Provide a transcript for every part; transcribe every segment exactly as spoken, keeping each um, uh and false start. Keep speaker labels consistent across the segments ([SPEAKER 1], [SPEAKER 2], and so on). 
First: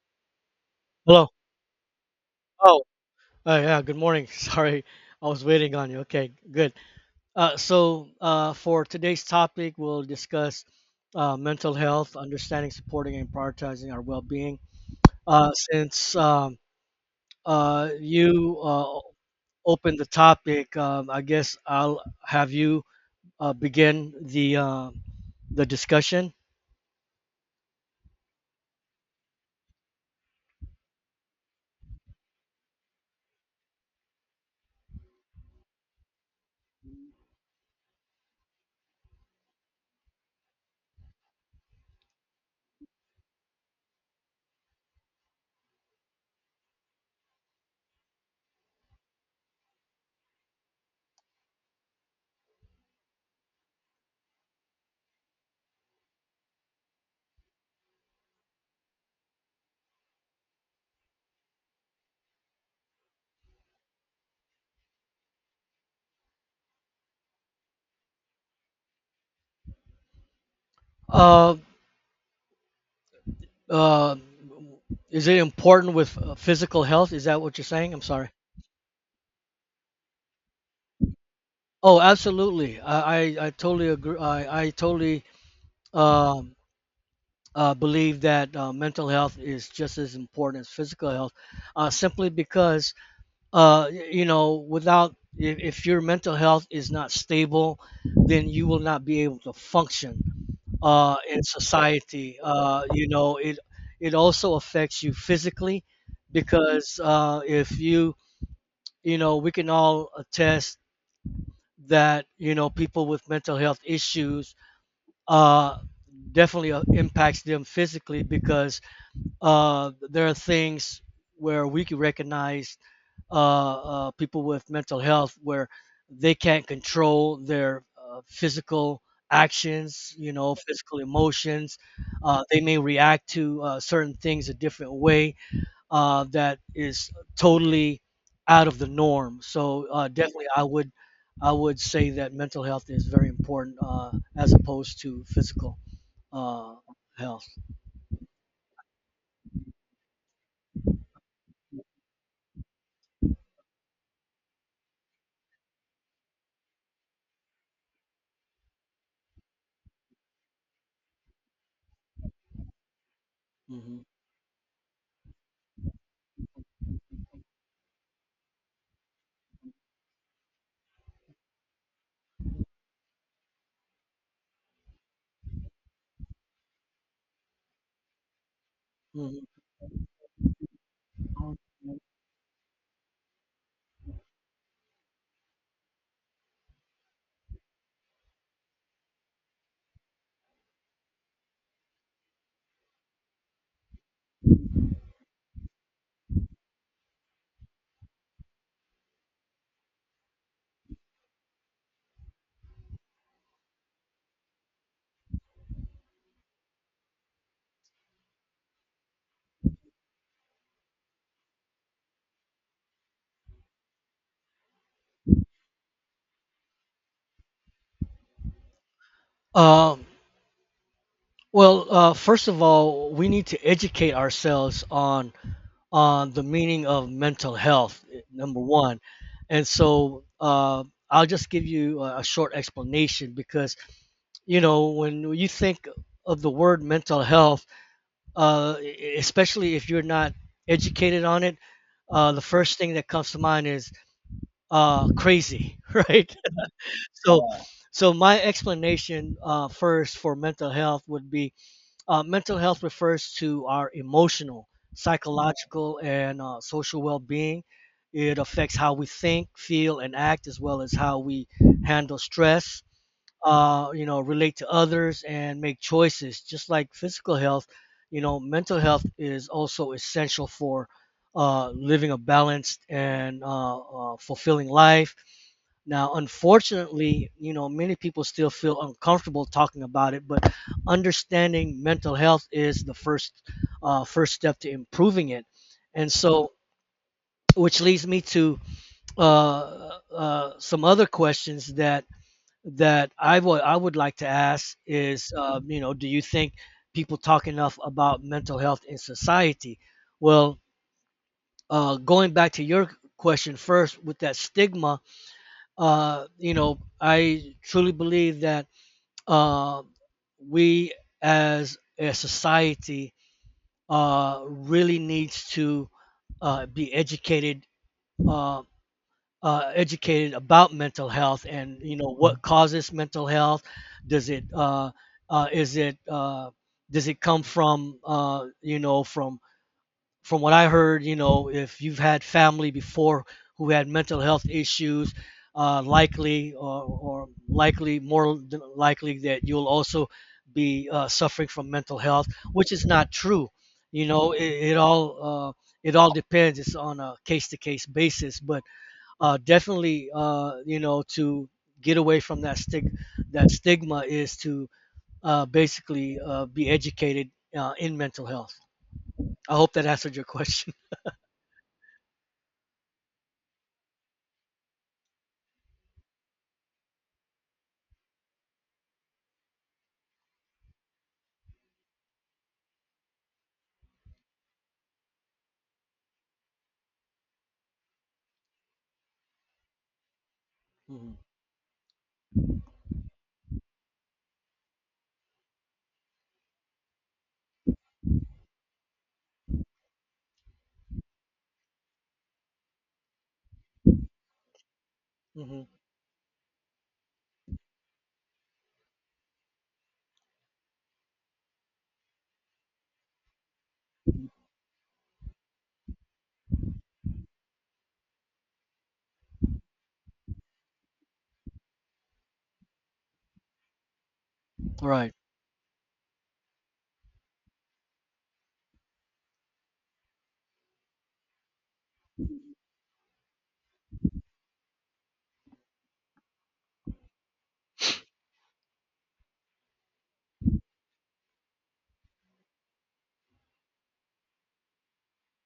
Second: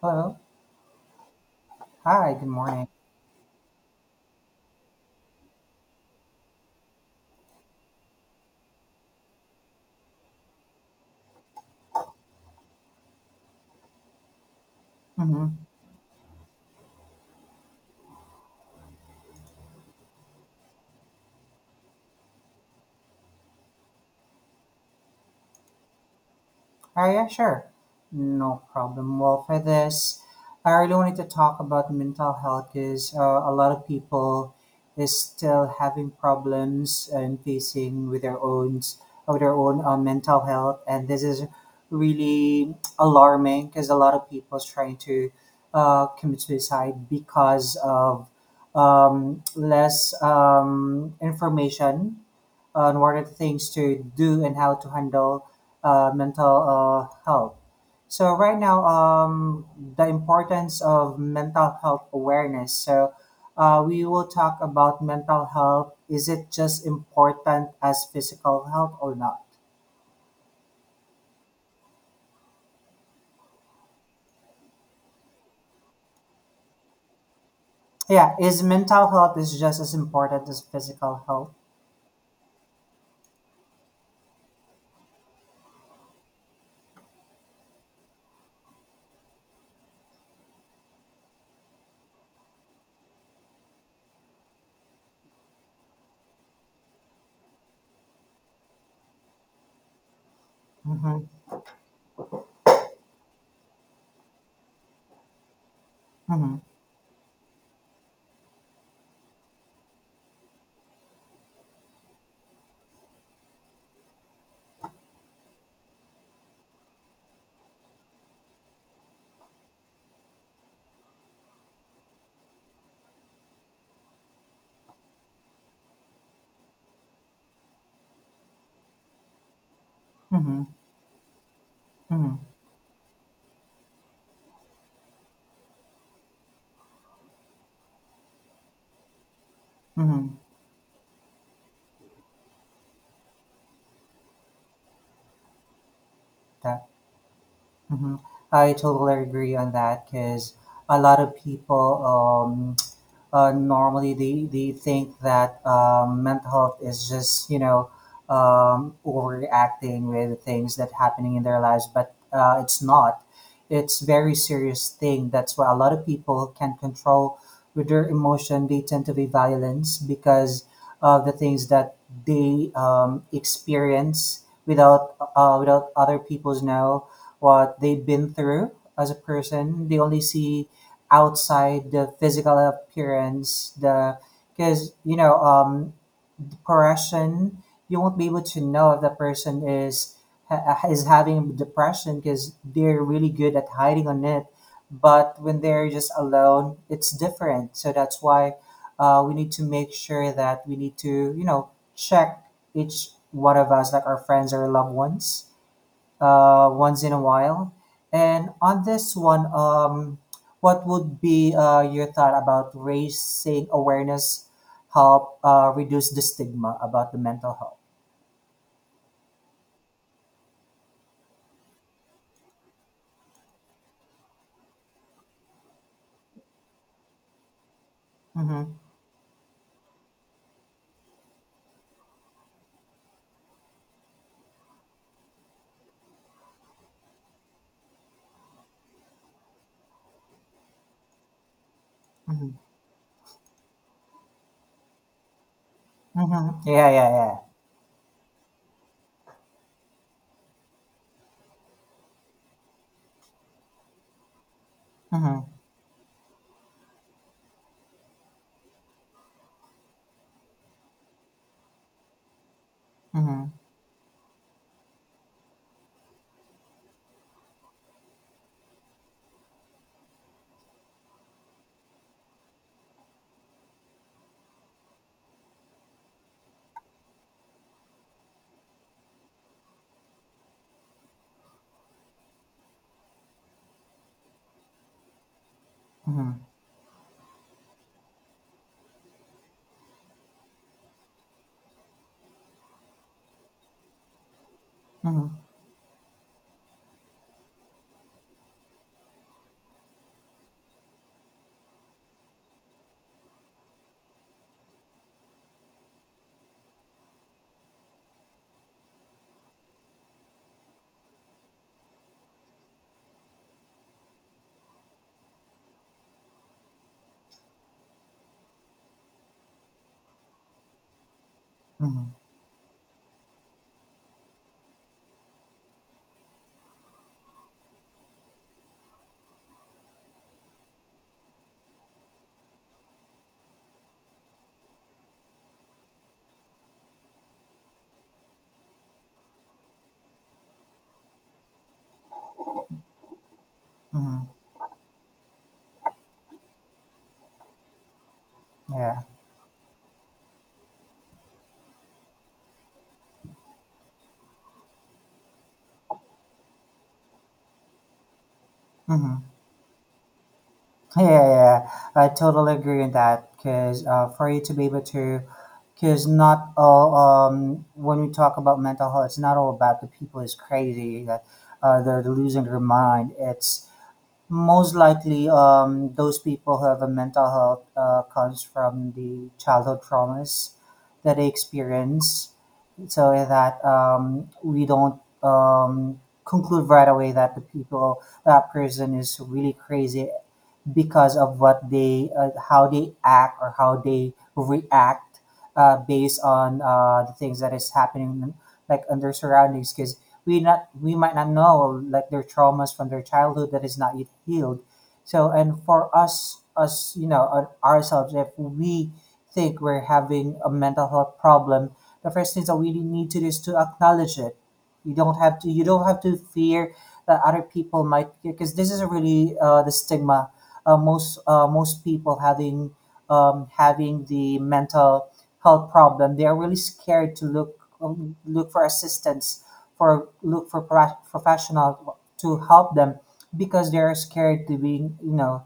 [SPEAKER 1] Hello.
[SPEAKER 2] Hello.
[SPEAKER 1] Hi, good
[SPEAKER 2] Oh,
[SPEAKER 1] morning.
[SPEAKER 2] uh, yeah. Good morning. Sorry, I was waiting on you. Okay, good. Uh, so uh, for today's topic, we'll discuss uh, mental health, understanding, supporting, and prioritizing our well-being. Uh,
[SPEAKER 1] Mm-hmm.
[SPEAKER 2] since um, uh, you uh, opened the topic, um, I guess I'll have you uh, begin the uh, the discussion.
[SPEAKER 1] Hi, yeah, sure. No problem. Well, for this, I really wanted to talk about mental health because uh, a lot of people is still having problems and facing with their own of their own uh, mental health, and this is really alarming because a lot of people is trying to uh, commit suicide because of um, less um, information unwanted things to do and how to handle uh, mental uh, health. So right now, um, the importance of mental health awareness. So uh, we will talk about mental health. Is it just important as physical health or not?
[SPEAKER 2] Uh, uh, is it important with uh, physical health? Is that what you're saying? I'm sorry.
[SPEAKER 1] Yeah, is mental health is just as important as physical health?
[SPEAKER 2] Oh, absolutely. I, I, I totally agree. I, I totally um, uh, believe that uh, mental health is just as important as physical health, uh, simply because, uh, y- you know, without, if, if your mental health is not stable, then you will not be able to function uh,
[SPEAKER 1] Mm-hmm.
[SPEAKER 2] in society. Uh, you know, it, it also affects you physically
[SPEAKER 1] Mm-hmm.
[SPEAKER 2] because uh, if you, you know, we can all attest that, you know, people with mental health issues uh, definitely uh, impacts them physically because uh, there are things where we can recognize uh, uh, people with mental health where they can't control their uh, physical actions, you know,
[SPEAKER 1] Mm-hmm.
[SPEAKER 2] physical emotions.
[SPEAKER 1] Mm-hmm.
[SPEAKER 2] Uh, they may react to uh, certain things a different way uh, that is totally out of the norm. So, uh,
[SPEAKER 1] Mm-hmm.
[SPEAKER 2] definitely, I would I would say that mental health is very important, uh, as opposed to physical uh,
[SPEAKER 1] That.
[SPEAKER 2] health.
[SPEAKER 1] Mm-hmm. I totally agree on that because a lot of people um, uh, normally they, they think that um, mental health is just you know um, overreacting with things that happening in their lives but uh, it's not, it's
[SPEAKER 2] Hmm.
[SPEAKER 1] very serious thing. That's why a lot of people can not control with their emotion, they tend to be violence because of the things that they um, experience without uh, without other people's know what they've been through as a
[SPEAKER 2] Hmm.
[SPEAKER 1] person. They only see outside the physical appearance, the because you know um the depression, you won't be able to know if the person is ha- is having depression because they're really good at hiding on it, but when they're just alone it's different. So that's why uh, we need to make sure that we need to, you know, check each one of us like our friends or loved ones uh, once in a while. And on this one, um, what would be uh, your thought about raising awareness help uh, reduce the stigma about the mental health?
[SPEAKER 2] Um, well, uh, first of all, we need to educate ourselves on on the meaning of mental health. eh, Number
[SPEAKER 1] Mm-hmm,
[SPEAKER 2] one, and so uh, I'll just give you a, a short explanation, because, you know, when you think of the word mental health, uh, e- especially if you're not educated on it, uh, the
[SPEAKER 1] mm-hmm,
[SPEAKER 2] first thing that comes to mind is uh, crazy, right?
[SPEAKER 1] mm-hmm. Yeah, yeah, yeah.
[SPEAKER 2] So, yeah. So my explanation, uh, first for mental health would be, uh, mental health refers to our emotional,
[SPEAKER 1] Mm-hmm,
[SPEAKER 2] psychological, and uh, social well-being. It affects how we think, feel, and act, as well as how we handle stress.
[SPEAKER 1] mm-hmm,
[SPEAKER 2] Uh, you know, relate to others and make choices. Just like physical health, you know, mental health is also essential for uh, living a balanced and uh, uh, fulfilling life. Now, unfortunately, you know, many people still feel uncomfortable talking about it, but understanding mental health is the first, uh, first step to improving it. And
[SPEAKER 1] mm-hmm,
[SPEAKER 2] so, which leads me to uh, uh, some other questions that that I would I would like to ask is,
[SPEAKER 1] mm-hmm,
[SPEAKER 2] uh, you know, do you think people talk enough about mental health in society? Well, uh, going back to your question first with that stigma, uh, you know, I truly believe that, uh, we as a society uh, really needs to uh, be educated, uh, uh, educated about mental health, and, you
[SPEAKER 1] mm-hmm,
[SPEAKER 2] know, what causes mental health. Does it uh, uh, is it uh, does it come from, uh, you know, from from what I heard, you know, if you've had family before who had mental health issues, uh, likely or, or likely more than likely that you'll also be uh, suffering from mental health, which is not true. You know,
[SPEAKER 1] mm-hmm.
[SPEAKER 2] it, it all uh, it all depends. It's on a case to case basis, but
[SPEAKER 1] Yeah.
[SPEAKER 2] uh, definitely, uh, you know, to get away from that stig that stigma is to, uh, basically uh, be educated uh, in mental health.
[SPEAKER 1] Mm-hmm.
[SPEAKER 2] I hope that answered your question.
[SPEAKER 1] Yeah, yeah, yeah. I totally agree with that. Because uh, for you to be able to, because not all, um, when we talk about mental health, it's not all about the people is crazy, that uh, they're losing their mind. It's most likely, um, those people who have a mental health uh, comes from the childhood traumas
[SPEAKER 2] Mhm.
[SPEAKER 1] that they experience, so that um, we don't um, conclude right away that the people that person is really crazy because of what they, uh, how they act or how they react
[SPEAKER 2] Mhm.
[SPEAKER 1] uh, based on uh, the things that is happening like on their surroundings, because we not, we might not know like their traumas from their childhood that is not yet healed. So, and for us us you know, on ourselves, if we think we're having a mental health problem, the first things that we need to do is to acknowledge it. you
[SPEAKER 2] Right.
[SPEAKER 1] don't have to you don't have to fear that other people might, because this is really uh, the stigma. Uh, most uh, most people having, um, having the mental health problem, they are really scared to look, um, look for assistance, for look for pro- professional to help them, because they are scared to being, you know,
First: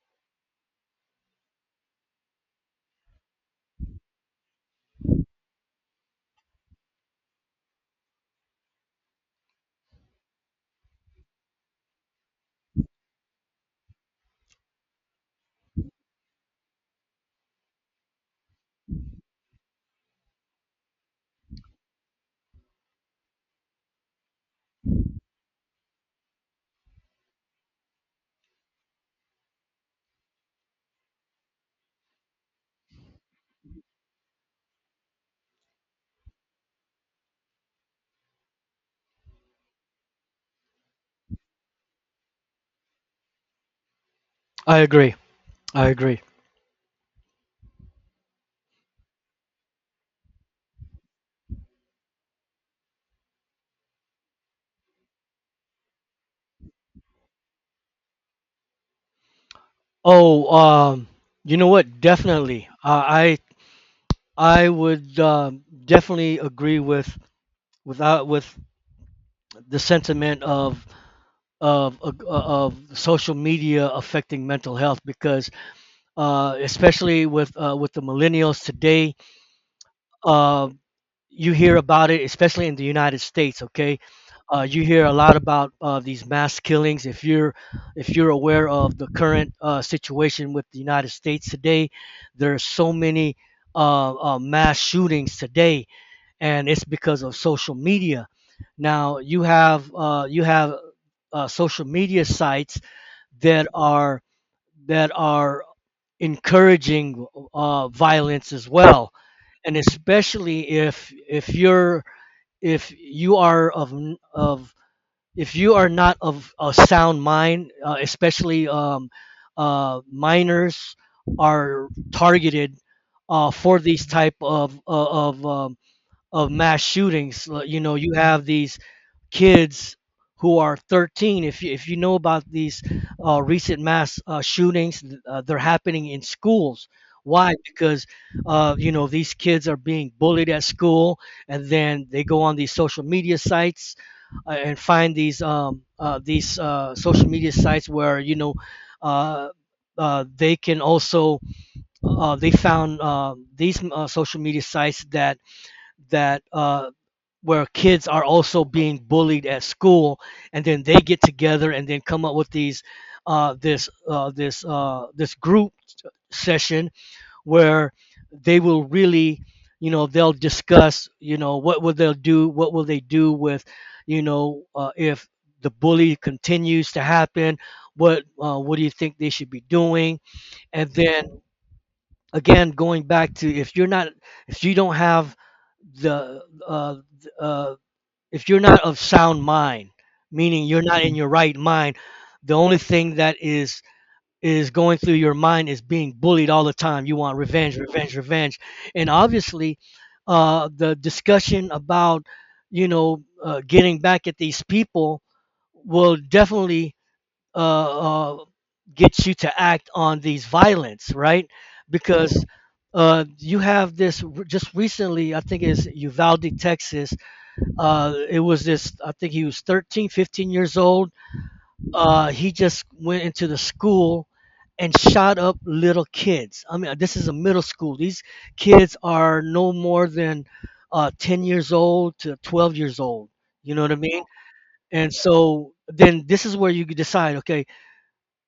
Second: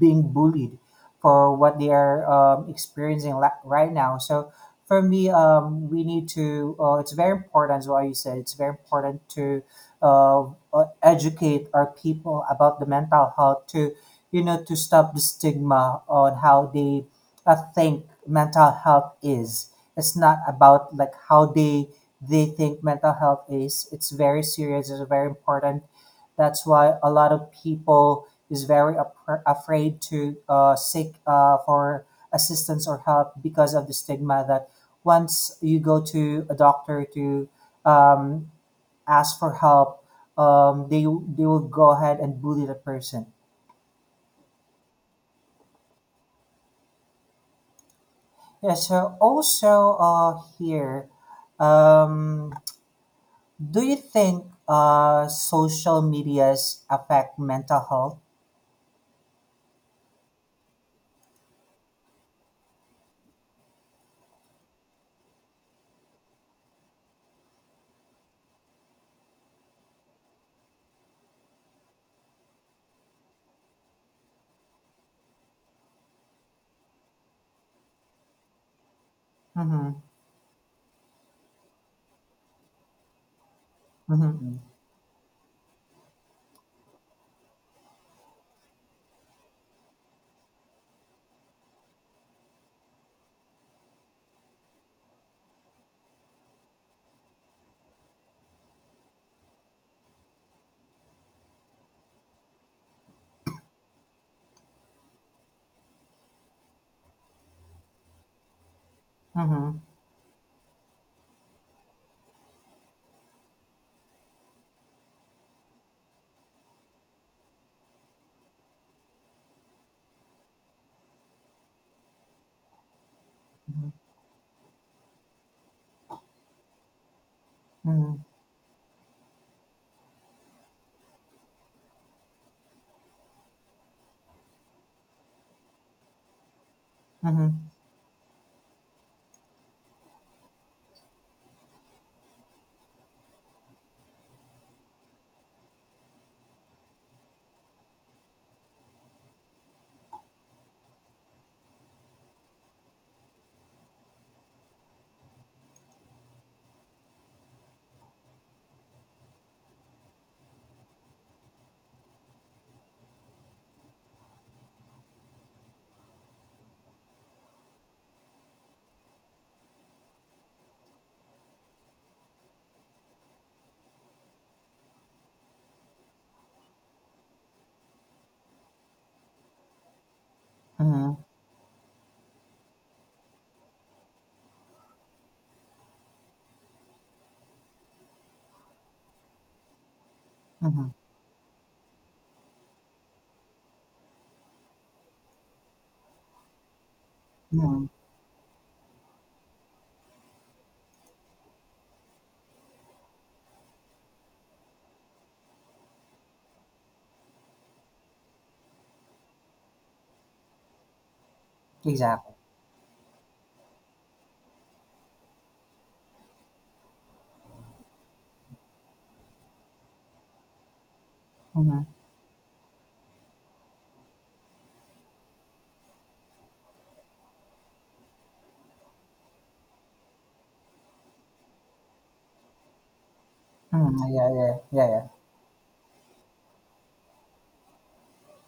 [SPEAKER 1] being bullied for what they are, um, experiencing la- right now. So for me, um, we need to. Uh, it's very important, as what you said. It's very important to uh, uh, educate our people about the mental health to, you know, to stop the stigma on how they uh, think mental health is. It's not about like how they they think mental health is. It's very serious. It's very important. That's why a lot of people is very ap- afraid to uh, seek uh, for assistance or help, because of the stigma that once you go to a doctor to, um, ask for help, um, they they will go ahead and bully the person.
[SPEAKER 2] I agree. I agree.
[SPEAKER 1] Yeah, so also uh, here, um, do you think uh, social medias affect mental health?
[SPEAKER 2] Oh, um, you know what? Definitely. Uh, I I would, um, definitely agree with without with the sentiment of of of of social media affecting mental health, because uh, especially with uh, with the millennials today.
[SPEAKER 1] Mm-hmm,
[SPEAKER 2] um, you hear about it, especially in the United States. Okay,
[SPEAKER 1] mm-hmm,
[SPEAKER 2] uh, you hear a lot about uh, these mass killings. If you're if you're aware of the current uh, situation with the United States today, there are so many uh, uh, mass shootings today, and it's because of social media. Now you have uh, you have uh, social media sites that are that are encouraging uh, violence as well, and
[SPEAKER 1] mm-hmm,
[SPEAKER 2] especially if if you're if you are of of if you are not of a sound mind, uh, especially um, uh, minors are targeted uh, for
[SPEAKER 1] mm-hmm,
[SPEAKER 2] these type of of of, um, of mass shootings. Uh, You know, you have these kids who are thirteen, if you, if you know about these uh, recent mass uh, shootings, uh, they're happening in schools. Why?
[SPEAKER 1] mm-hmm,
[SPEAKER 2] Because, uh, you know, these kids are being bullied at school, and then they go on these social media sites, uh, and find these um, uh, these uh, social media sites where, you know, uh, uh, they can also, uh, they found, uh, these, uh, social media sites that that uh, where kids are also being bullied at school, and then they get together and then come up with these uh, this uh, this uh, this group session where they will really, you know, they'll discuss, you know, what will they do what will they do with, you know, uh, if the bully continues to happen, what uh, what do you think they should be doing? And
[SPEAKER 1] mm-hmm,
[SPEAKER 2] then, again, going back to, if you're not if you don't have the uh, uh, if you're not of sound mind, meaning you're
[SPEAKER 1] mm-hmm,
[SPEAKER 2] not in your right mind. The only thing that is is going through your mind is being bullied all the time. You want revenge,
[SPEAKER 1] mm-hmm.
[SPEAKER 2] revenge, revenge, and, obviously, uh, the discussion about, you know, uh, getting back at these people will definitely, uh, uh, gets you to act on these violence, right?
[SPEAKER 1] Exactly.
[SPEAKER 2] Because, uh, you have this just recently, I think it's Uvalde, Texas. Uh, it was this, I think he was thirteen, fifteen years old.
[SPEAKER 1] Mm-hmm,
[SPEAKER 2] Uh, he just went into the school and shot up little kids. I mean, this is a middle school. These kids are no more than uh, ten years old to twelve years old. You know what I
[SPEAKER 1] mm-hmm.
[SPEAKER 2] mean?
[SPEAKER 1] Yeah, yeah, yeah, yeah.
[SPEAKER 2] And so then this is where you decide, okay,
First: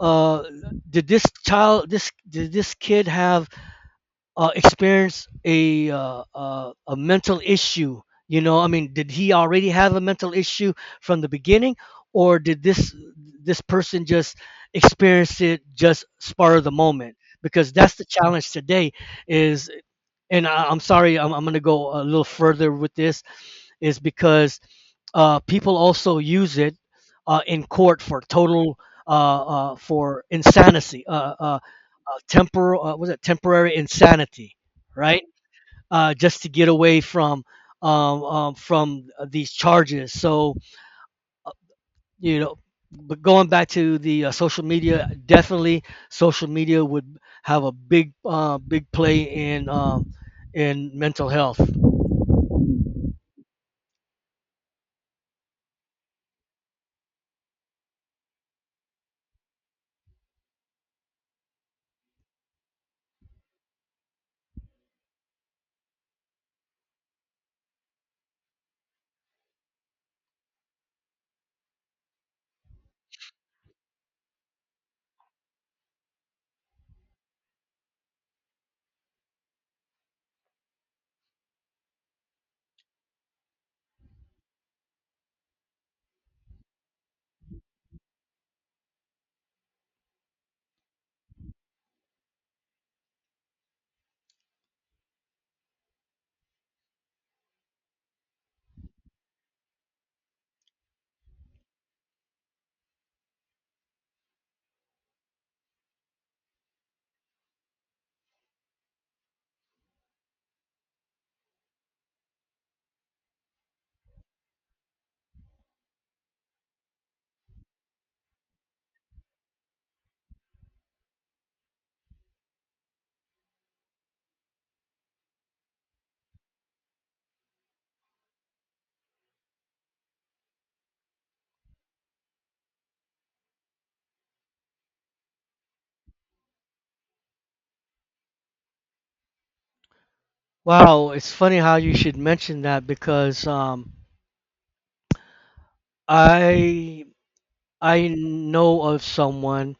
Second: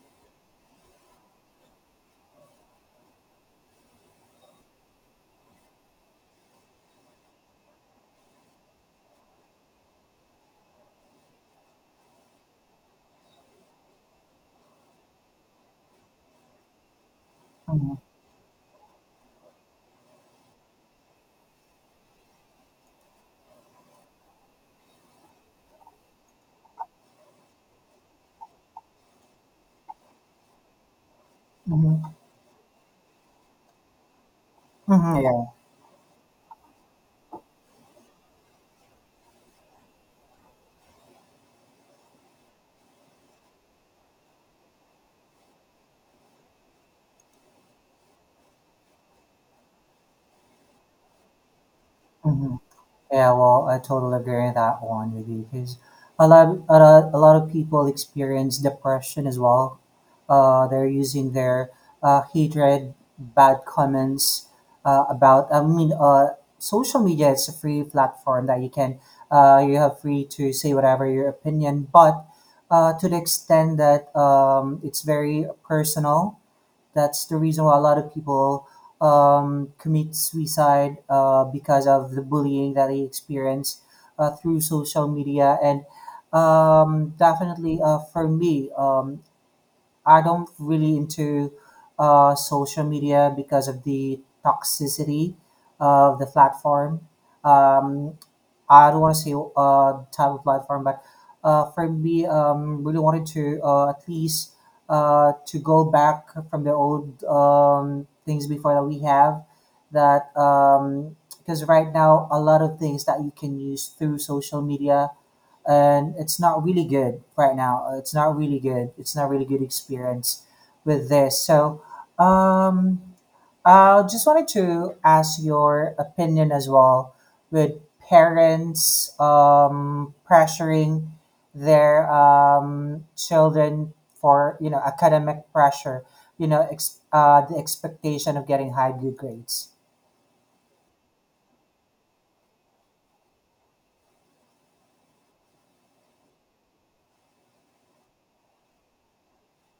[SPEAKER 2] uh, did this child this did this kid have, uh, experienced a uh, uh, a mental issue? You know, i mean, did he already have a mental issue from the beginning? Or did this this person just experience it, just spur of the moment, because
[SPEAKER 1] Mm-hmm,
[SPEAKER 2] that's the challenge today is and I, i'm sorry i'm, I'm going to go a little further with this, is because, uh, people also use it, uh, in court for total, uh, uh, for insanity, uh, uh, uh,
[SPEAKER 1] mm-hmm,
[SPEAKER 2] temporal, uh, was it temporary insanity,
[SPEAKER 1] mm-hmm,
[SPEAKER 2] right?
[SPEAKER 1] yeah.
[SPEAKER 2] Uh, just to get away from, um, um, from these charges. So, you know, but going back to the, uh, social media, definitely social media would have a big uh, big play in um, in mental health.
[SPEAKER 1] Mm-hmm. Yeah, well, I totally agree on that one with you, because a lot, a lot, a lot of people experience depression as well. Uh, they're using their uh, hatred, bad comments uh, about. I mean, uh, social media is a free platform that you can, uh, you have free to say whatever your opinion, but uh, to the extent that, um, it's very personal. That's the reason why a lot of people um, commit suicide uh, because of the bullying that they experience uh, through social media. And, um, definitely uh, for me, um, I don't really into uh, social media because of the toxicity of the platform. Um, I don't want to say uh type of platform, but uh, for me, um, really wanted to uh, at least uh, to go back from the old, um, things before that we have, that because right now a lot of things that you can use through social media and it's not really good right now. It's not really good. It's not really good experience with this. So. Um, uh, just wanted to ask your opinion as well with parents, um, pressuring their, um, children for, you know, academic pressure, you know, ex- uh, the expectation of getting high good grades.
[SPEAKER 2] Wow, it's funny how you should mention that, because, um, I I know of someone,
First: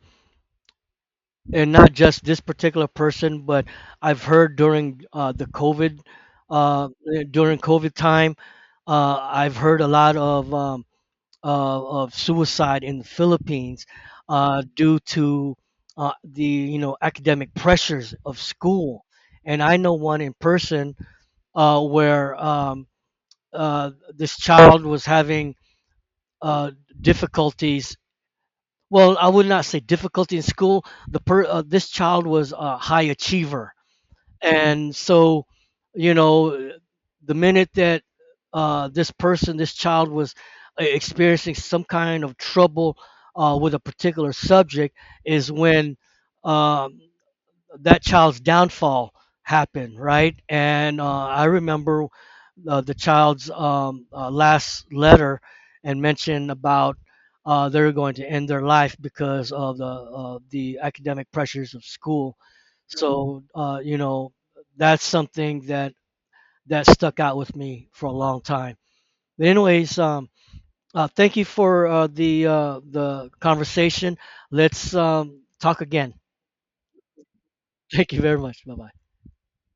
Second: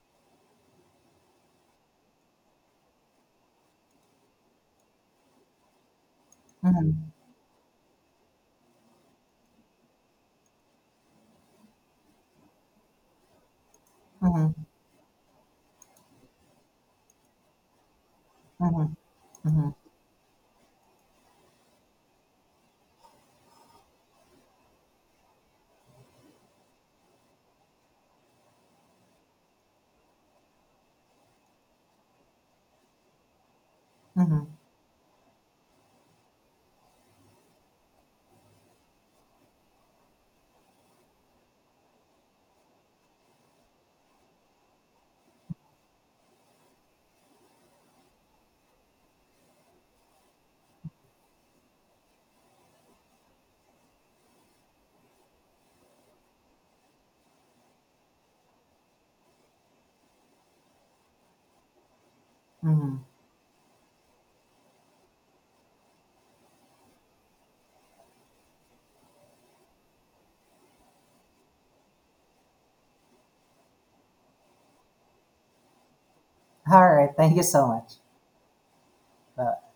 [SPEAKER 2] and not just this particular person, but I've heard during, uh, the COVID, uh, uh,
[SPEAKER 1] Mm-hmm,
[SPEAKER 2] during COVID time. uh, I've heard a lot of um, uh, of suicide in the Philippines, uh,
[SPEAKER 1] mm-hmm,
[SPEAKER 2] due to uh, the, you know, academic pressures of
[SPEAKER 1] mm-hmm,
[SPEAKER 2] school, and
[SPEAKER 1] mm-hmm,
[SPEAKER 2] I know one in person, uh, where, um, uh, this child was having, uh, difficulties. Well, I would not say difficulty in school. The per, uh, this child was a high achiever,
[SPEAKER 1] mm-hmm.
[SPEAKER 2] and so, you know, the minute that, uh, this person, this child was, uh, experiencing some kind of trouble, uh, with a particular subject, is when, um that child's downfall happened, right? And, uh, I remember, uh, the child's, um, uh, last letter, and mentioned about, uh, they're going to end their life because of the of the academic pressures of school.
[SPEAKER 1] Mm-hmm.
[SPEAKER 2] So, uh, you know, that's something that that stuck out with me for a long time. But anyways, um, uh, thank you for uh, the uh, the conversation. Let's, um, talk again.
[SPEAKER 1] All right, thank you so much.
[SPEAKER 2] Thank you very much. Bye bye.
[SPEAKER 1] Bye.